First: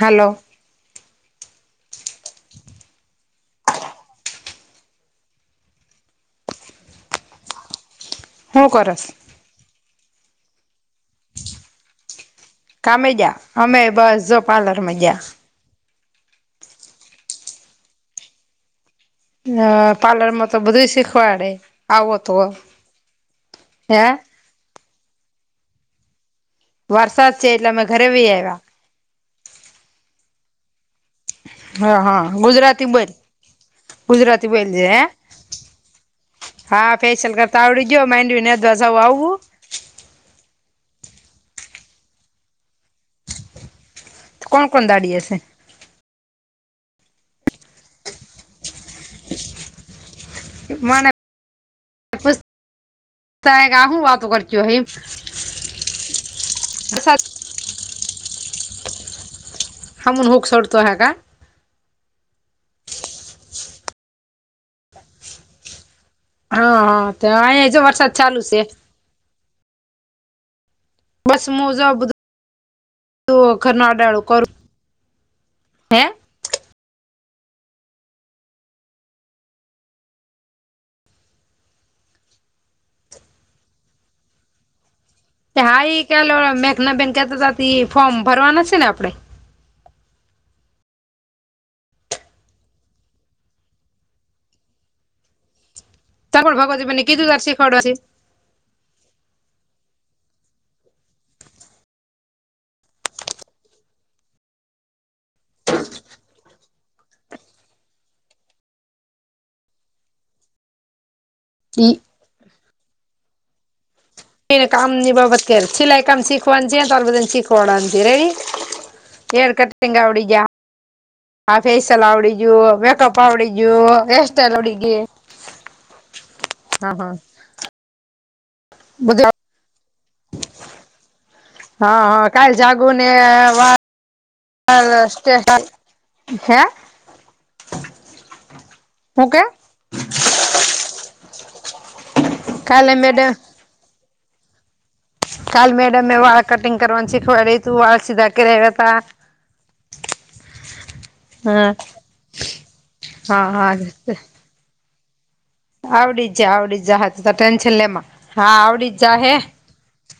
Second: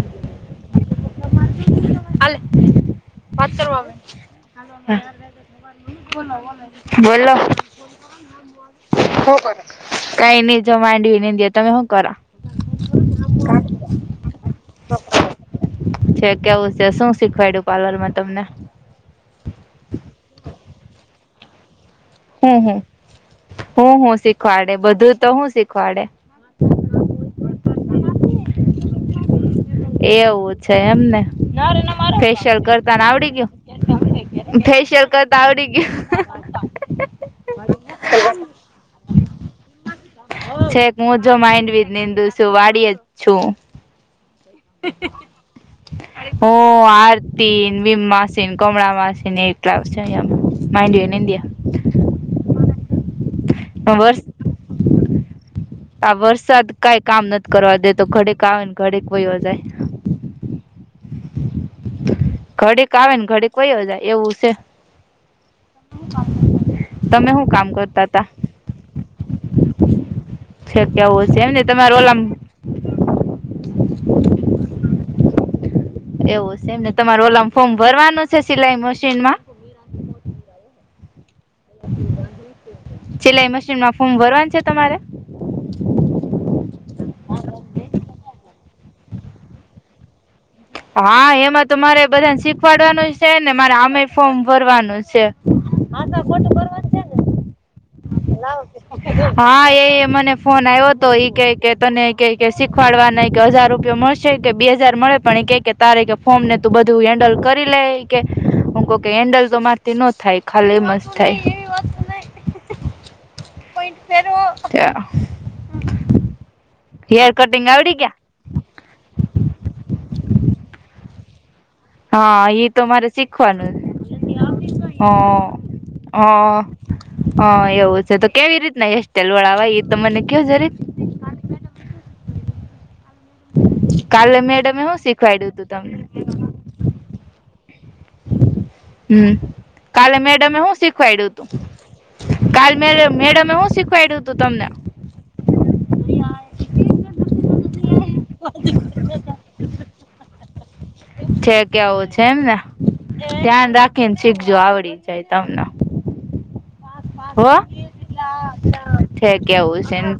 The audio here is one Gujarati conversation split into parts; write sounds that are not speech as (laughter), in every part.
હલો. (unintelligible) બોલો બોલો. હું કરસ કઈ નહી જો માંડવી નેંદીય તમે હું કરો. કામે ગયા અમે બસ જો પાર્લરમાં ગયા. છે કેવું છે શું શીખવાડું પાર્લરમાં તમને. હા પાર્લરમાં તો બધું શીખવાડે આવ હમ, હમ, હું, હું શીખવાડે બધું તો શું શીખવાડે. વરસાદ છે એટલે અમે ઘરે વહી આવ્યા. એવું છે એમને હા હા ફેશિયલ ગુજરાતી કરતા ને બોલ આવડી ગુજરાતી ગયું. બોલ છે હે ફેશિયલ કરતા આવડી ગયું. હા ફેેશિયલ કરતા આવડી ગયું માંડવી (unintelligible) આવું. છેક હું જો માઇન્ડ બી નિનીંદુ છું વાળી જ છું. કોણ કોણ દાડી હસે. હું, આરતી, વીમ માસી કમળા માસીને એજ. (unintelligible) (inaudible) સાહે આ હું વર્ષ વાતો કરતી છું આ વરસાદ કઈ કામ (unintelligible) નથી કરવા દે તો ઘડીક આવે ને ઘડીક વયો જાય. (unintelligible) ઘડીક આવે ને ઘડીક વયો જાય એવું છે. હા હા તમે શું કામ અહીંયા જો કરતા વરસાદ હતા. ચાલુ છે છે કેવું છે બસ એમને મું જો તમારે ઘર ઓલામ (unintelligible) કરું. હે એવું છે એમને તમાર ઓલમ ફોર્મ ભરવાનું છે સિલાઈ મશીનમાં? સિલાઈ મશીનમાં ફોર્મ ભરવાનું છે તમારે. હા, એક મેઘના બેન કેતા ફોર્મ ભરવાનું છે ને આપડે. હા એમાં તો મારે બધાને શીખવાડવાનું છે ને મારે આમે ફોર્મ ભરવાનું છે. (unintelligible) ભગવતીને કીધું શીખવડા (unintelligible) ના. હા એ મને ફોન આવ્યો હતો એઈ કે કે તને કે શીખવાડા ને કે હજાર રૂપીયા મળશે છે કે બે હજાર મળે પણ કે કે તારે કે ફોન ને તું બધું હેન્ડલ કરી લે કે હું કંહુ કે હેન્ડલ તો મારથી ન થાય ખાલી થાય. ઈ એને કામની બાબત કે સિલાઈ કામ શીખવા છે તાર બાદ હેર કટિંગ આવડી શીખવાડસી ગયા (unintelligible) (unintelligible) આવડી ગયા. આ ફેસલ આવડી હા ઈ ગયું તો મારે મેકઅપ આવડી શીખવાનું ગયું હેર સ્ટાઈલ આવડી ગઈ. હા, હા એવું છે તો કેવી રીતના હેર બધું સ્ટાઈલ એ તો મને કયો જરીક. હા, હા કાલ જાગું વા કાલે હ મેડમે હું શીખવાડ્યું સ્ટેશન તું તમને હે. હું હમ કે કાલે મેડમે શું શીખવાડું હતું. કાલ કાલે મેડમ મેડમે હું શીખવાડ્યું હતું તમને. કાલ મેડમે વાળ કટિંગ કરવાનું શીખવાડયું તું વાળ સીધા કરાવ્યા હતા. (unintelligible) છે કેવું છે એમને, હા હા ધ્યાન હા રાખીને શીખજો આવડી જાય તમને આવડી જા આવડી જાહ ત હો અટેન્શન લેમાં, હા આડીજ જાહે, છે કેવું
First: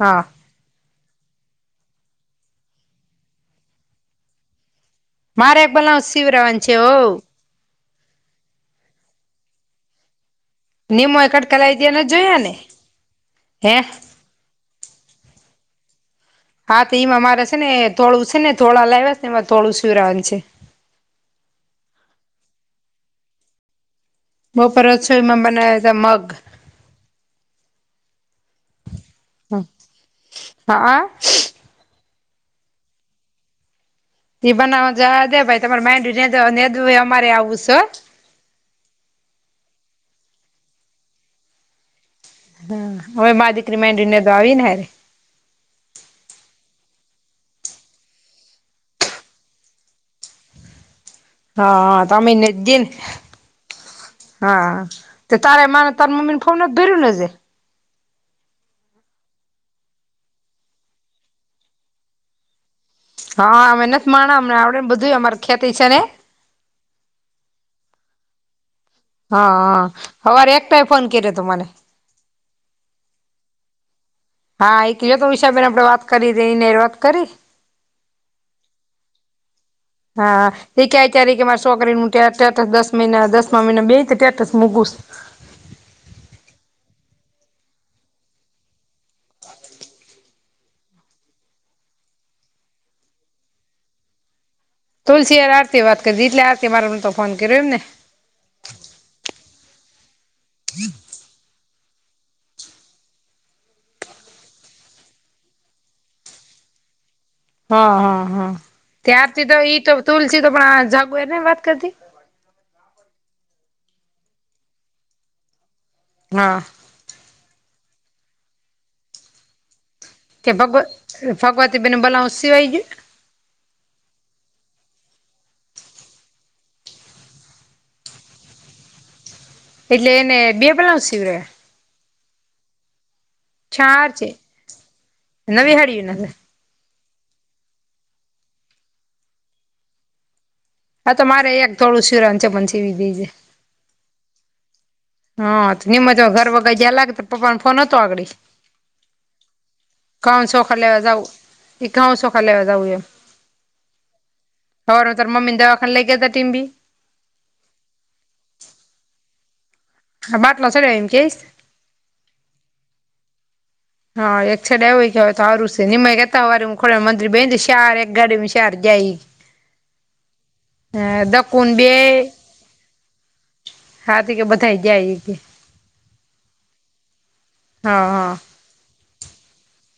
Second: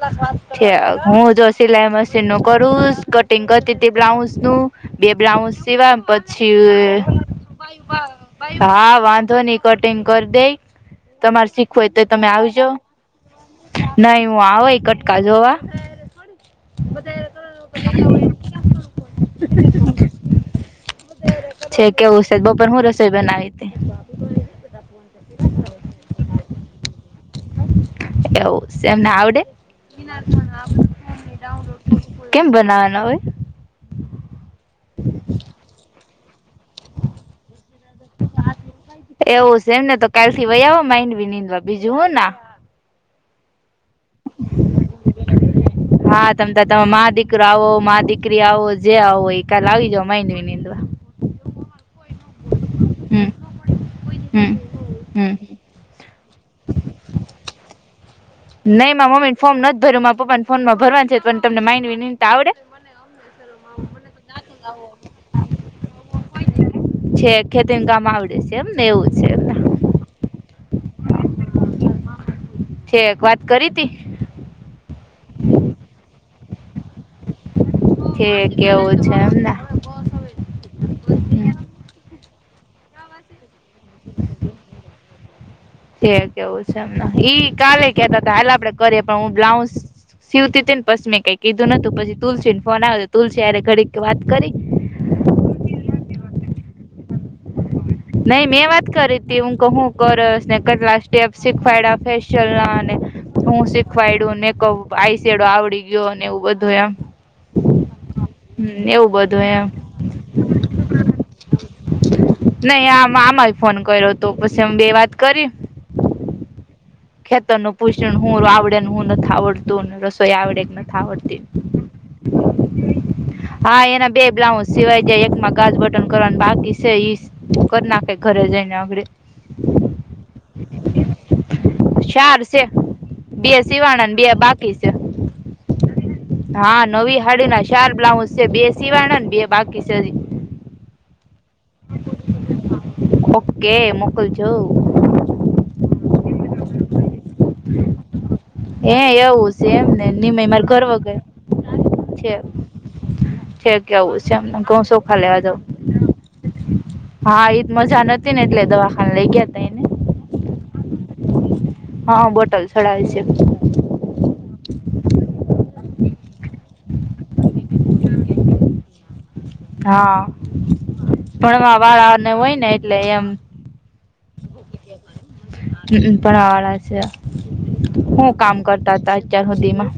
હા છે હું તો સિલાઈ મશીનનું કરુંસ કટિંગ કરતી હતી બ્લાઉસનું બે બ્લાઉસ મારે એક સીવા બ્લાઉઝ સીવરાવાનું છે પછી હો હા, વાંધોની કટિંગ કર દેય નિમો એ તમારે કટકા લાવી શીખવું હોય દે તો નથી તમે જોયા ને આવીજો, હે નઈ હું આવુ એકટ કા જોવા હા, ત ઈમાં મારે છે ને તોળું છે ને તોળા લાયવા છે ને એમાં તોળું સુરાન છે છે કેવું શે બપર હું રસોઈ બનાવી હતી? બપર રસોઈમાં બનાવ્યા હતા મગ એવું શે એમને આવડે હતા મગ હા કેમ બનાવાના હોય? એ બનાવા જાવા દે ભાઈ તમારે મેઇન્ડ દડુ નેદુય અમારે આવું શ્ એવું છે એમને તો કાલથી વય આવો માઈન્ડ વિનીંદવા બીજું હું ના હા, હવે મા દકરી માડીને તો આવી નેરે હા, તમત તમ દીકરો આવો મા દીકરી આવો જે આવો એ કાલ આવી જાવ માઈની નીંદવા હા, તમે નીંદીન, હમ હમ હા હમ તારે મારે તામે મમે ફોન ભરયું નજેે નહીં મા મમ્મી ન ફોર્મ નથી ભયરુ મા પપ્પાને ફોન ભરવાની છે પણ તમને માઇન્ડ વિનીનતા આવડે હા, અમે નથી માણા અમને આવડે ને બધુંય અમાર ખેતી છે ને છે, ખેતીન કામ આવડે છે એમ ને એવું છે એમને હા, હવારે એક ભાઇ એ ફોન કર્યો તો મને છેક વાત કરી તી હા, એ કીયો તો હિષાબેન આપડે વાત કરી તી ને દર કરી એ કેવું છે એમને હા, એ કયારેક કયારેક મારે છોકરીનું સ્ટે સ્ટેટસ દસ મહિના દસમા મહિનામાં બેહેને સ્ટેટસ મૂકુંશુ જે કેવું છે, એમ ને ઈ કાલે કેતા હતા હાલ આપડે કરીએ પણ હું બ્લાઉઝ સિવતી તી ને પછી મેં કઈ કીધું નતું પછી તુલસી ન ફોન આવે તો તુલસી હારે ઘડીક વાત કરી તુલસી હાર આરતી વાત કરી એટલે આરતી મારે પર તો ફોન કર્યો એમ ને નહી મેં વાત કરી હતી હું, હું કરશ ને કેટલા સ્ટેપ શીખવાયડા ફેસિયલ ના ને હું શીખવાયડું ને કપ આઈસેયડો આવડી ગીયો ને એવું બધું એમ હ, હ, હ, હમ એવું બધું ત્યારથી તો એમ ઈ તો તુલસી તો પણ આ જાગુ એ નઈ વાત કરતી નહી આમ આમાંય ફોન કર્યો હતો પશી અમે બે વાત કરી હા, ખેતરનુ પુષણ હું આવડે ને હું નથી આવડતું ને રસ સોઈ કે આવડેક ભગવ નથી આવડતી ભગવતી બેન નું બ્લાઉઝ સિવાય ગયું હા, એના બે બ્લાઉઝ સિવાય જાય એકમાં કાચ બટન કરવાના બાકી છે. ઈસ કર નાખે ઘરે જઈને અધળે એટલે એને બે બ્લાઉઝ સિવ્યા ચાર શે બે શિવાણા ચાર ને બે છે બાકી શે નવી હાડીયું નથી હા, નવી હાડીના ચાર બ્લાઉઝ શે બે સિવાણા ને બે બાકી શે હજી હા, તો મારે એક થોડું શીરન છેે પણ છીવી દીજે કે મોકલ જો હથ, ની મેતો ઘર વગર ગેયાલાગત પપ્પા પણ ફોન અતો આગડી, હે એવું છે એમ ને ધઉ નિમય માર ચોખા ઘર લેવા વગર જાવું. એ ધઉ ચોખા લેવા જાવું એમ થ કે આવું છે એમને ઘઉ સવારમાં સૌખા તાર લેવા જઉ મમ્મીને દવાખાને લઈ ગયા તા ટીમ્બી હા, એ મજા નથી ને એટલે દવાખાના લઇ ગયા, એને હા, બાટલો છેને એમ કેય હા બોટલ ચડાવેલ છે. હા, એક સાડ આવ કેય તો હારું છે નિમયતા વાર હ ખોડા મંત્રી બ શાર એક ગાડી શાર જાય (inaudible) હા, અ દકુન ભણવા બે વાળને હોય ને એટલે એમ થઈ જાય ઈ હ ભણાવ વાળા છે, હા હા હું કામ કરતા હતા અત્યાર સુધીમાં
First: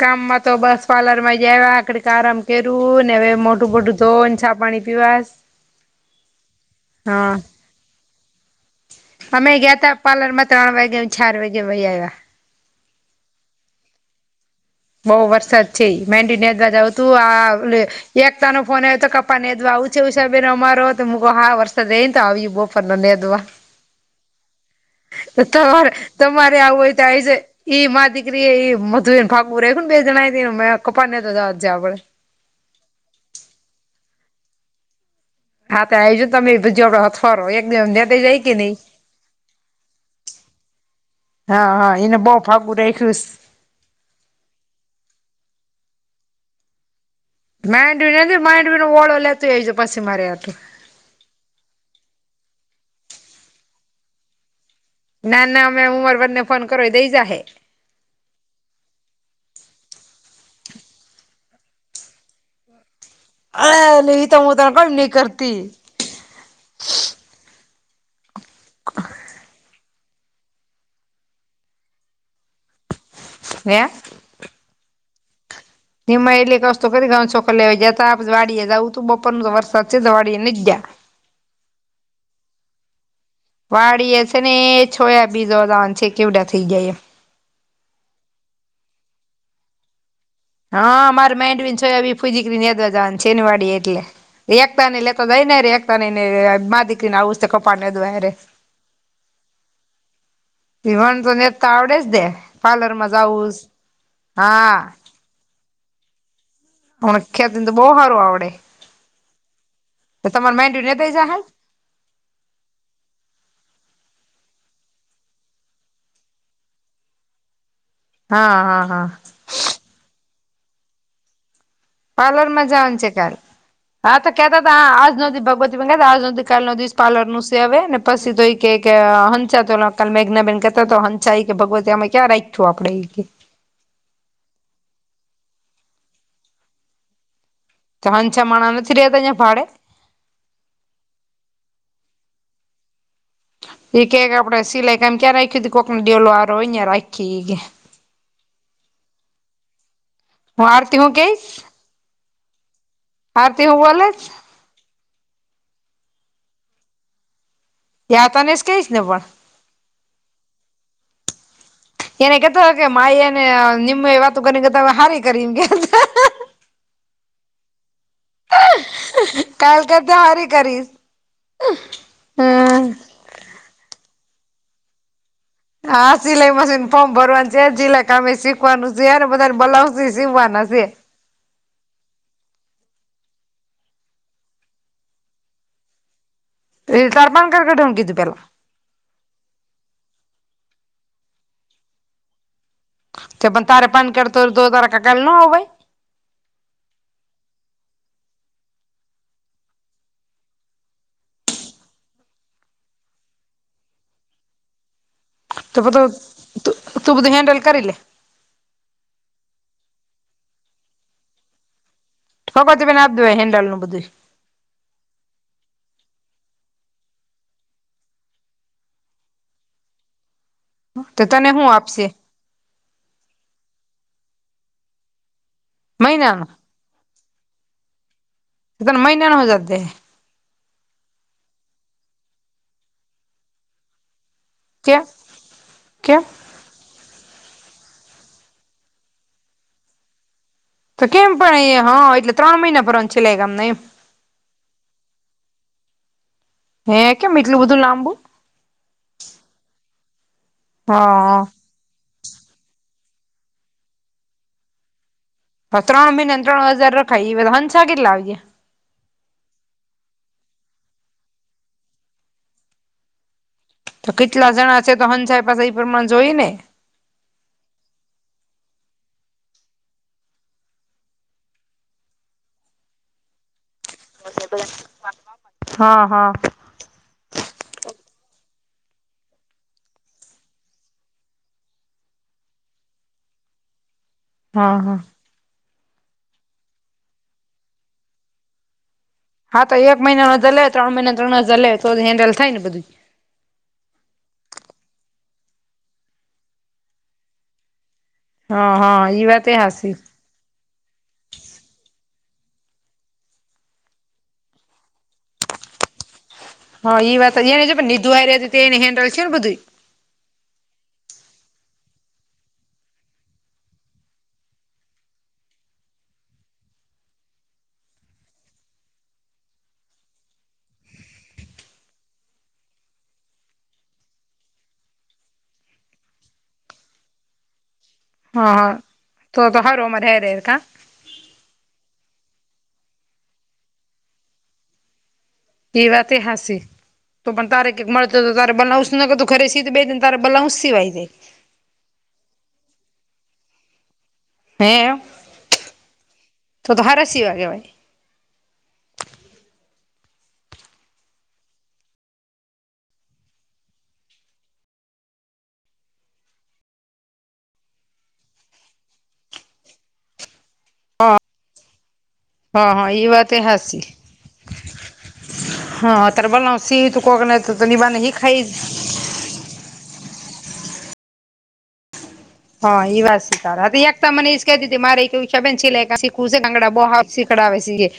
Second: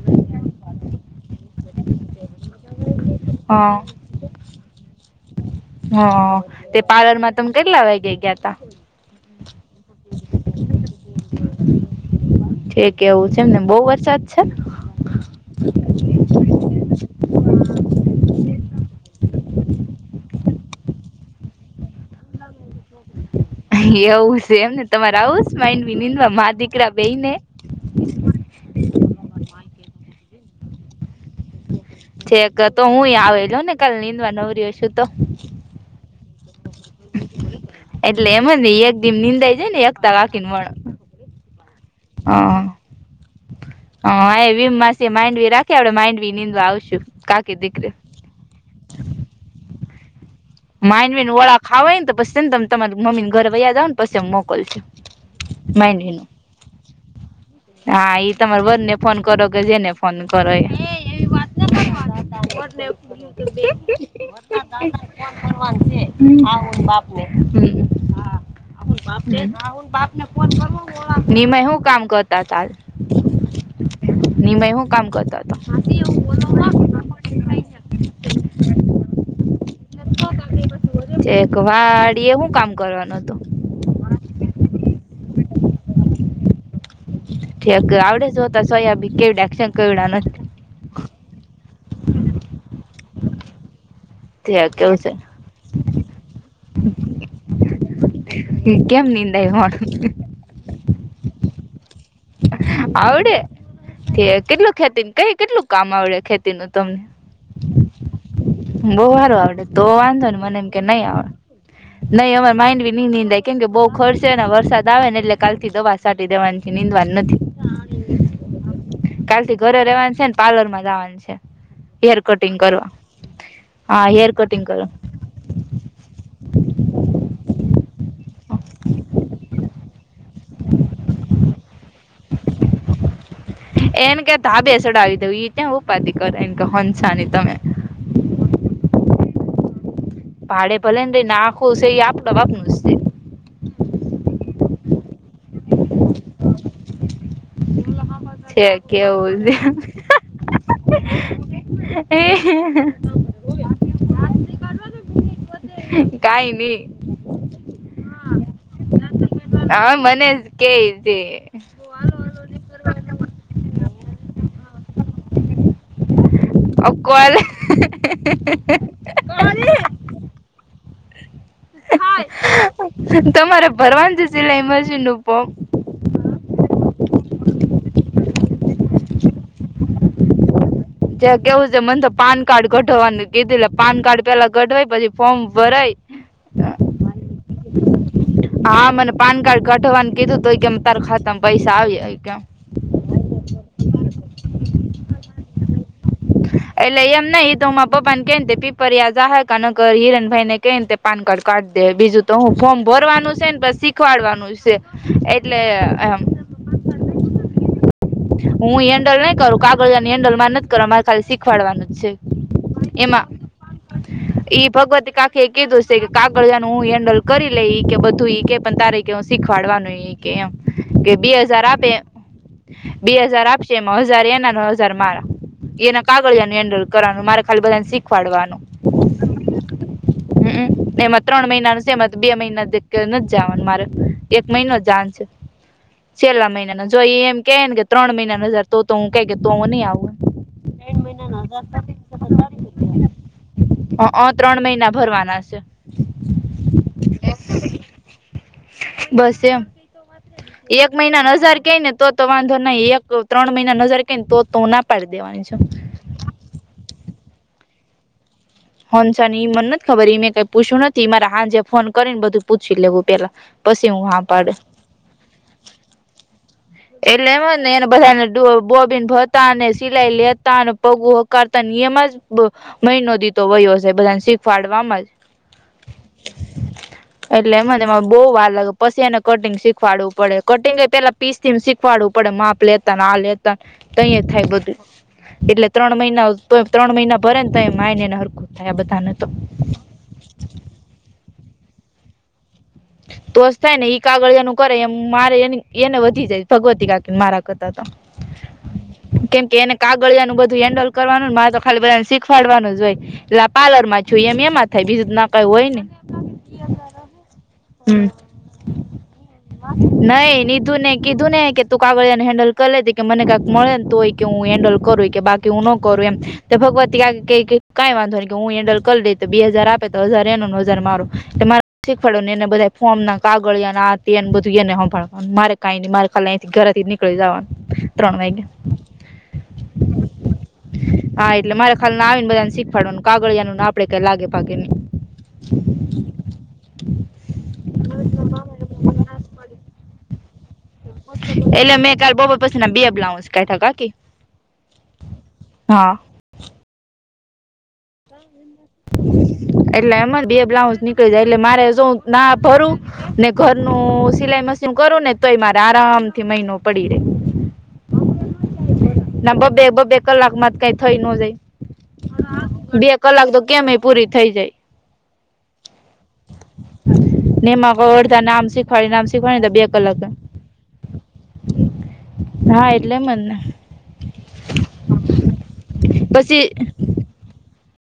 કામમાં તો બસ પાર્લર માં જ્યા આડી આરામ કર્યું ને, મોઢું હા બોઢુ ધોઇ ને ચા પાણી પીવા હ તે પાર્લરમાં તમે કેટલા વાગે ગયા તા? અમે ગયાતા પાર્લર માં ત્રણ વાગ્યા ચાર વાગે વહી આવ્યા, ઠીક એવું છે એમને બહુ વરસાદ છે. બઉ વરસાદ છે, માંડવી નેદવા જાઆવતું આ એકતા નો ફોન આવ્યો તો કપા નેદવા ઉછે ઉછા બેનો અમારો, તો મૂક હા વરસાદ રઈ ને તો આવીએ બપોર ને નેદવા એ એવું છે એમને તમારે આવું જ માઇન્ડ તમારે બી નિંદવા તમારે માં આવું દીકરા હોય તો આવી બેને જાય ઈ મા દીકરી એ ઈ મધુ એ ફાગુ ર બે જણ દી મે કપા નેદવા તો જવાનું છે, આપને છેક તો હું આવેલો ને કાલે નીંદવા નવરી હસુ તો. હા, ત આ આવીજ તમે બધીયનોહથવારો એક દિઅ માં નેદાવ એટલે જાય એમ કે જ ને નયી. એક દી નીંદાઈ જાય ને એકતા કાકીને વણ હા હા એને બહ ફાગું રાખ્યુંસ હ વીમ માસી માન્ડવી રાખે આપડે માઇન્ડવીં નીદવા આવશું. દીકરી માંડવી નથી માંડવી નો ઓળો લેતી આવજે એજ પછી મરહટુ માનવી ઓળા ખાવવા હોય તો પછી ને તમે તમારી મમ્મીને ઘરે વૈયા જાવ ને પછી મોકલ છું. ના ના અમે હું મારા વર ને ફોન કરો એ દઈ જાય હા, એઈ તમારા વર ને ફોન કરો કે જેને ફોન કરો (inaudible) અલે ઈ તો હું તને (unintelligible) (unintelligible) નિમાય હું કામ કરતા હાલ, (unintelligible) નિમાં હું કામ કરતા તા નિમાં એલી કસ્તો કરી ગઉ ચોખા લેયવા જાતા પછી વાડીએ જવું તું બપોર વરસાદ છે તો વાડીએ નથ ગયા (unintelligible) એક વાડી એ હું કામ કરવાનું હતું વાડી એ છે ને છોયા બી જોવા જવાનું છે કેવડા થઈ ગયા. ઠેક આવડે જ જોતા સોયાબીન કેવડાન થયા કે કેવડા નઈ. હા મારે માઈન્ડ બી ફુજીક નેદવા જવા છેનવાડી એટલે તે એકતા કેવું લેતો જઈ ને ર એકતા ન ને મા દીકરીને આવું કપા નેદવા. કેમ નિંદ (unintelligible) એવોણ ને તો ને નેદતા આવડે જ દે પાર્લરમાં આવડે જઉસ તે કેટલું હા ખેતી કઈ કેટલું કામ આવડે ખેતી નું તમને? હમણાં ખેતીને તો બહુ હારું આવડે બહ સારું આવડે, તો વાંધો ને તમારે મને એમ કે માંડવી નહી નેદાઈ આવેડ જાહે નહીં અમારે માન્ડવી નહિ નિંદાય કેમ કે બહુ ખડ સેને વરસાદ આવે ને એટલે કાલ થી દવા છટી દેવાની છે. નિદવા નું નથી હા હા હા કાલ થી ઘરે રહેવાનું છે, પાર્લર માં જવાનું છે. હેર કટિંગ પાર્લરમાં કરવા જવાનું છે, કાલ હા તો હેર કેતા કટિંગ હતા કરો આજ નોતી. આજનો દિ કાલનો દી પાર્લરનું છે, હવે ને પછીઈ ક હંચો તો કાલ મેઘના બેન કેતા તો હતા હંસાય કે ભગવતેમે ક્યાં રાખ્યું આપણે એને કે ધાબેસડાવી દ એ ત્યાં ઉપાથી કર એ હોનસા ની તમે ચન છા મણ નથી રતાહીં ભાડે ભાડે ભલે ને રહી નાખો છે એ આપણા બાપ નુ સે. એ કે આપડે સિલાઈ કમ ક્યાં રાખી ત કોકને ડેલો આરો અં રાખી એઈ કે. છે કેવું છે. હું આરતી હું કેઈશ આરતી હું બોલસ. કઈ નહી. યા તનેસ કેઈ જ ને પણ હા મને કેજે. એને કેતો કે માઈ એને નિમ માઈ વાતુ કરી કેતા હારી કરી ગયા. અ કોલ. કાલ કરતા હારી કરીશ. હમ તમારે ભરવાનુ જે સિલાઈ મશીન નુ ફોમ. હા સિલાઈ મશીન ફોર્મ ભરવાનું છે સિલાક કામ સીખવાનું છે ને બધાને બ્લાઉઝ થી સીવવાના છે. જયાં કેવું છે મને તો પાન કાર્ડ કઢવાનું કીધું પાન કાર્ડ પેલા કઢવાય પછી ફોર્મ ભરાય. એ તરપણ કર ઘઢું (inaudible) કીધું પેલા. હા મને પાન કાર્ડ કઢવાનું કીધું તો કેમ તારું ખાતમા પૈસા આવી કેમ. તે પણ તારે પાન કાર્ડ તો તો તારા કાકા ના હોય. એટલે એમ નહિ ઈ તો માર પપ્પા ને કે ને પીપરયા જાહર ક ન કર હિરન ભાઈ ને કેઈતે પાન કાર્ડ કાઢ દે બીજું તો હું ફોર્મ ભરવાનું છે ને પછી શીખવાડવાનું છે. એટલે તો તો એમ તું બધું હેન્ડલ કરી લે. હું હેન્ડલ નહી કરું કાગળજ ની હેન્ડલ મારે નથી કર મારે ખાલી શીખવાડવાનું જ છે. ભગવતી બેન આપ એમાં દેવાય હેન્ડલ નું બધું એ ભગવતી કા. એ કીધું છે કે કાગળનું હું હેન્ડલ કરી લઈ કે બધું ઈ કે પણ તારી કેું શીખવાડવાનું એ. કેમ કે તો બે તને હજાર હું આપે. આપશે બે હજાર આપશે એમ હજાર એના ન હજાર મારા. એના મહિનાનો કાગળને હેન્ડલ કરવાનું મારે ખાલી બધાને શીખવાડવાનું. એ ત મહિના નને (inaudible) જતેે હમ એમાં ત્રણ મહિનાનું છે એમાં બે મહિના જ નથી જવાનું મારે. એક મહિનો કેમ જાન છે કેમ છેલ્લા મહિનાનો જો એમ કે ને કે ત્રણ મહિના નુ હજાર તો હું ક કે તો હું નઇ આવું. દેડ તો મહિના કેમ ન પણ એ હજારડી હા એટલે ત્રણ મહિના ભરવાનું સિલાઈ કામના એમ (inaudible) અ ત્રણ મહિના ભરવાના છે. હે કેમ એટલું બધું લાંબુ. બસ એમ એક મહિના નુ હજાર હા કે ને તોજ. તો વાંધો નહી એક ત્રણ મહિના હજાર કને તો તું ના પાડી દેવાની. છે તો ત્રણ મહિનાને ત્રણ હજાર રખાય એ બધ હંસા કેટલા આવજે. હંસા એ મને નથી ખબર મેં કઈ પૂછ્યું નથી મારા હાજે ફોન કરી ને બધું પૂછી લેવું પેલા પછી હું તો હા કેટલા પાડે જણા છે તો હંસાઈ પાસે એ પ્રમાણે જોઈ ને. એટલે એમ જ ને એને બધાને બોબીન ભતા અને સિલાઈ લેતા અને પગું હોકારતા એમ જ. બ મહિનો દી. તો વયયો હશે બધાને શીખવાાડ વાવામાં જ. હા હા એટલે એમને એને બહુ વાર લાગે પછી એને કટિંગ શીખવાડવું પડે કટિંગ એ પેલા પીસ. શીખવાડવું પડે માપ લેતા આ લેતા તહીએ થાય હા બધું. હા એટલે ત્રણ મહિના તો ત્રણ મહિના ભરે ને તો એ માય નેને હરખુ થયા બધાને. હા તો એક મહિના હજાર લે ત્રણ મહિના ત્રળ હજાર લે તો જ હેન્ડલ થાય ને બધું. તોસ થાય ને ઈ કાગળ એનું કરે એ મારે એ એને વધી જાય ભગવતી કાકી મારા કેતા તા હા હા ઈ વાત એ કેમકે એને હાસી કાગળિયાનું બધું હેન્ડલ કરવાનું મા તો ખાલી બધા ને શીખવાડવાનું જ હોય. એટલે પાર્લર માં જોએ એમ એમાં થાય બીજું ના કઈ હોય ને. હ ઈ વાતની રહ હમ હતી તે એ હેન્ડલ છે ને બધું નઈ નિધું નને કીધું ને કે તું કાગળિયાને હેન્ડલ કરી લેધ કે મને કાંક મળેને તું. કે હું હેન્ડલ કરું કે બાકી હું ન કરું એમ તો ભગવતી કઈ વાંધો ન કે હું હેન્ડલ કરી લે બે હજાર આપે તો હજાર એનો નો હજાર મારો એ મારે શીખવાડો ને એ બધા ફોર્મ ના કાગળને બધું એને સંભાળવાનું મારે કઈ ન મારે ખાથી ઘરા થી નીકળી જવાનું ત્રણ વાગે હા હા તો તો હારમર હે રા હા એટલે મારે ખા આવીને બધા ને શીખવાડવાનું કાગળિયાનું આપડે કઈ લાગે ભાગી નને એ વાત હસી તો પણ તારે કક મળત તારે બનાવશું ત ખરે સીધ બે જ તાર બલાઉસ સિવાય છેાય એટલે મેં કાલે બોપર પછી ના બેબ લાવ કાઠા કાકી હે હા તો તો હારસી વાગે ભાઈ એટલે એમાં જ બે બ્લાઉસ નીકળી જાય એટલે મારે શ ના ભરું ને ઘરનું સિલાઈ મશીન કરો ને તો એ મારે આરામ થી મહિનો પડી રે નમબ બેગબ બે લાગ માતક થઈ ન જાય હા બે હા ઈ કલાક વાત તો એ કેમેય હાસી પૂરી થઈ જાય હા ત બલાઉ સી તું કોકના તું તો નિભને હ ખાઈ થરી નામ શીખવાણી દ બેી અલગ હા એ વાત સકારાર એક ત મને ક દીી મારેબીલે પછી સીકડા આવેવેસીગ